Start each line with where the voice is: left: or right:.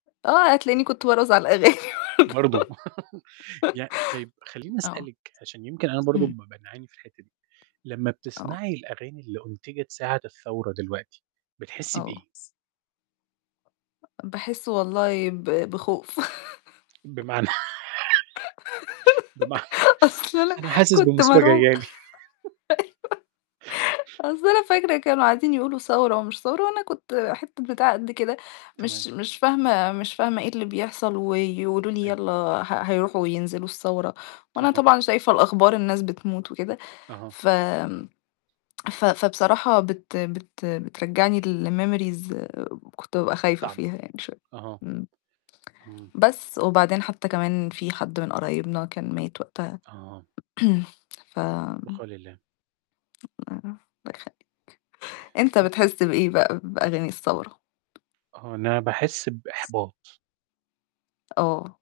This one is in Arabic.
left: آه، هتلاقيني كنت بارقُص على الأغاني بردو
right: برضه. يع طيب خلّيني
left: آه.
right: أسألِك، عشان يمكن أنا برضه
left: إمم.
right: بابقى باعاني في الحتّة دي، لمّا
left: آه.
right: بتسمعي الأغاني اللي أنُتِجَت ساعة الثورة دلوقتي، بتحسّي
left: آه.
right: بإيه؟
left: باحس والله ب بخوف.
right: بمعنى بمعنى،
left: أصل أنا
right: أنا حاسس
left: كنت
right: بمُصيبة
left: مرعوبة.
right: جاية لي.
left: أيوه. أصل أنا فاكرة كانوا قاعدين يقولوا ثورة ومش ثورة وأنا كنت حتّة بتاعة قد كده،
right: تمام.
left: مش مش فاهمة مش فاهمة إيه اللي بيحصل ويقولوا لي:
right: أيوه.
left: "يلّا ه هيروحوا وينزلوا الثورة،" وأنا
right: أها.
left: طبعًا شايفة الأخبار الناس بتموت وكده،
right: أها.
left: ف آمم، ف فبصراحة بت بت بترجّعني لmemories كنت بابقى خايفة
right: طَب
left: فيها يعني شوية،
right: أها.
left: إمم.
right: إمم.
left: بس وبعدين حتّى كمان في حد من قرايبنا كان مات وقتها
right: آه.
left: ف
right: البقاء الله.
left: [unintelligible] الله يخلّيك. أنت
right: بس؟
left: بتحس بإيه بقى بأغاني الثورة؟
right: آه أنا باحس بإحباط.
left: آه.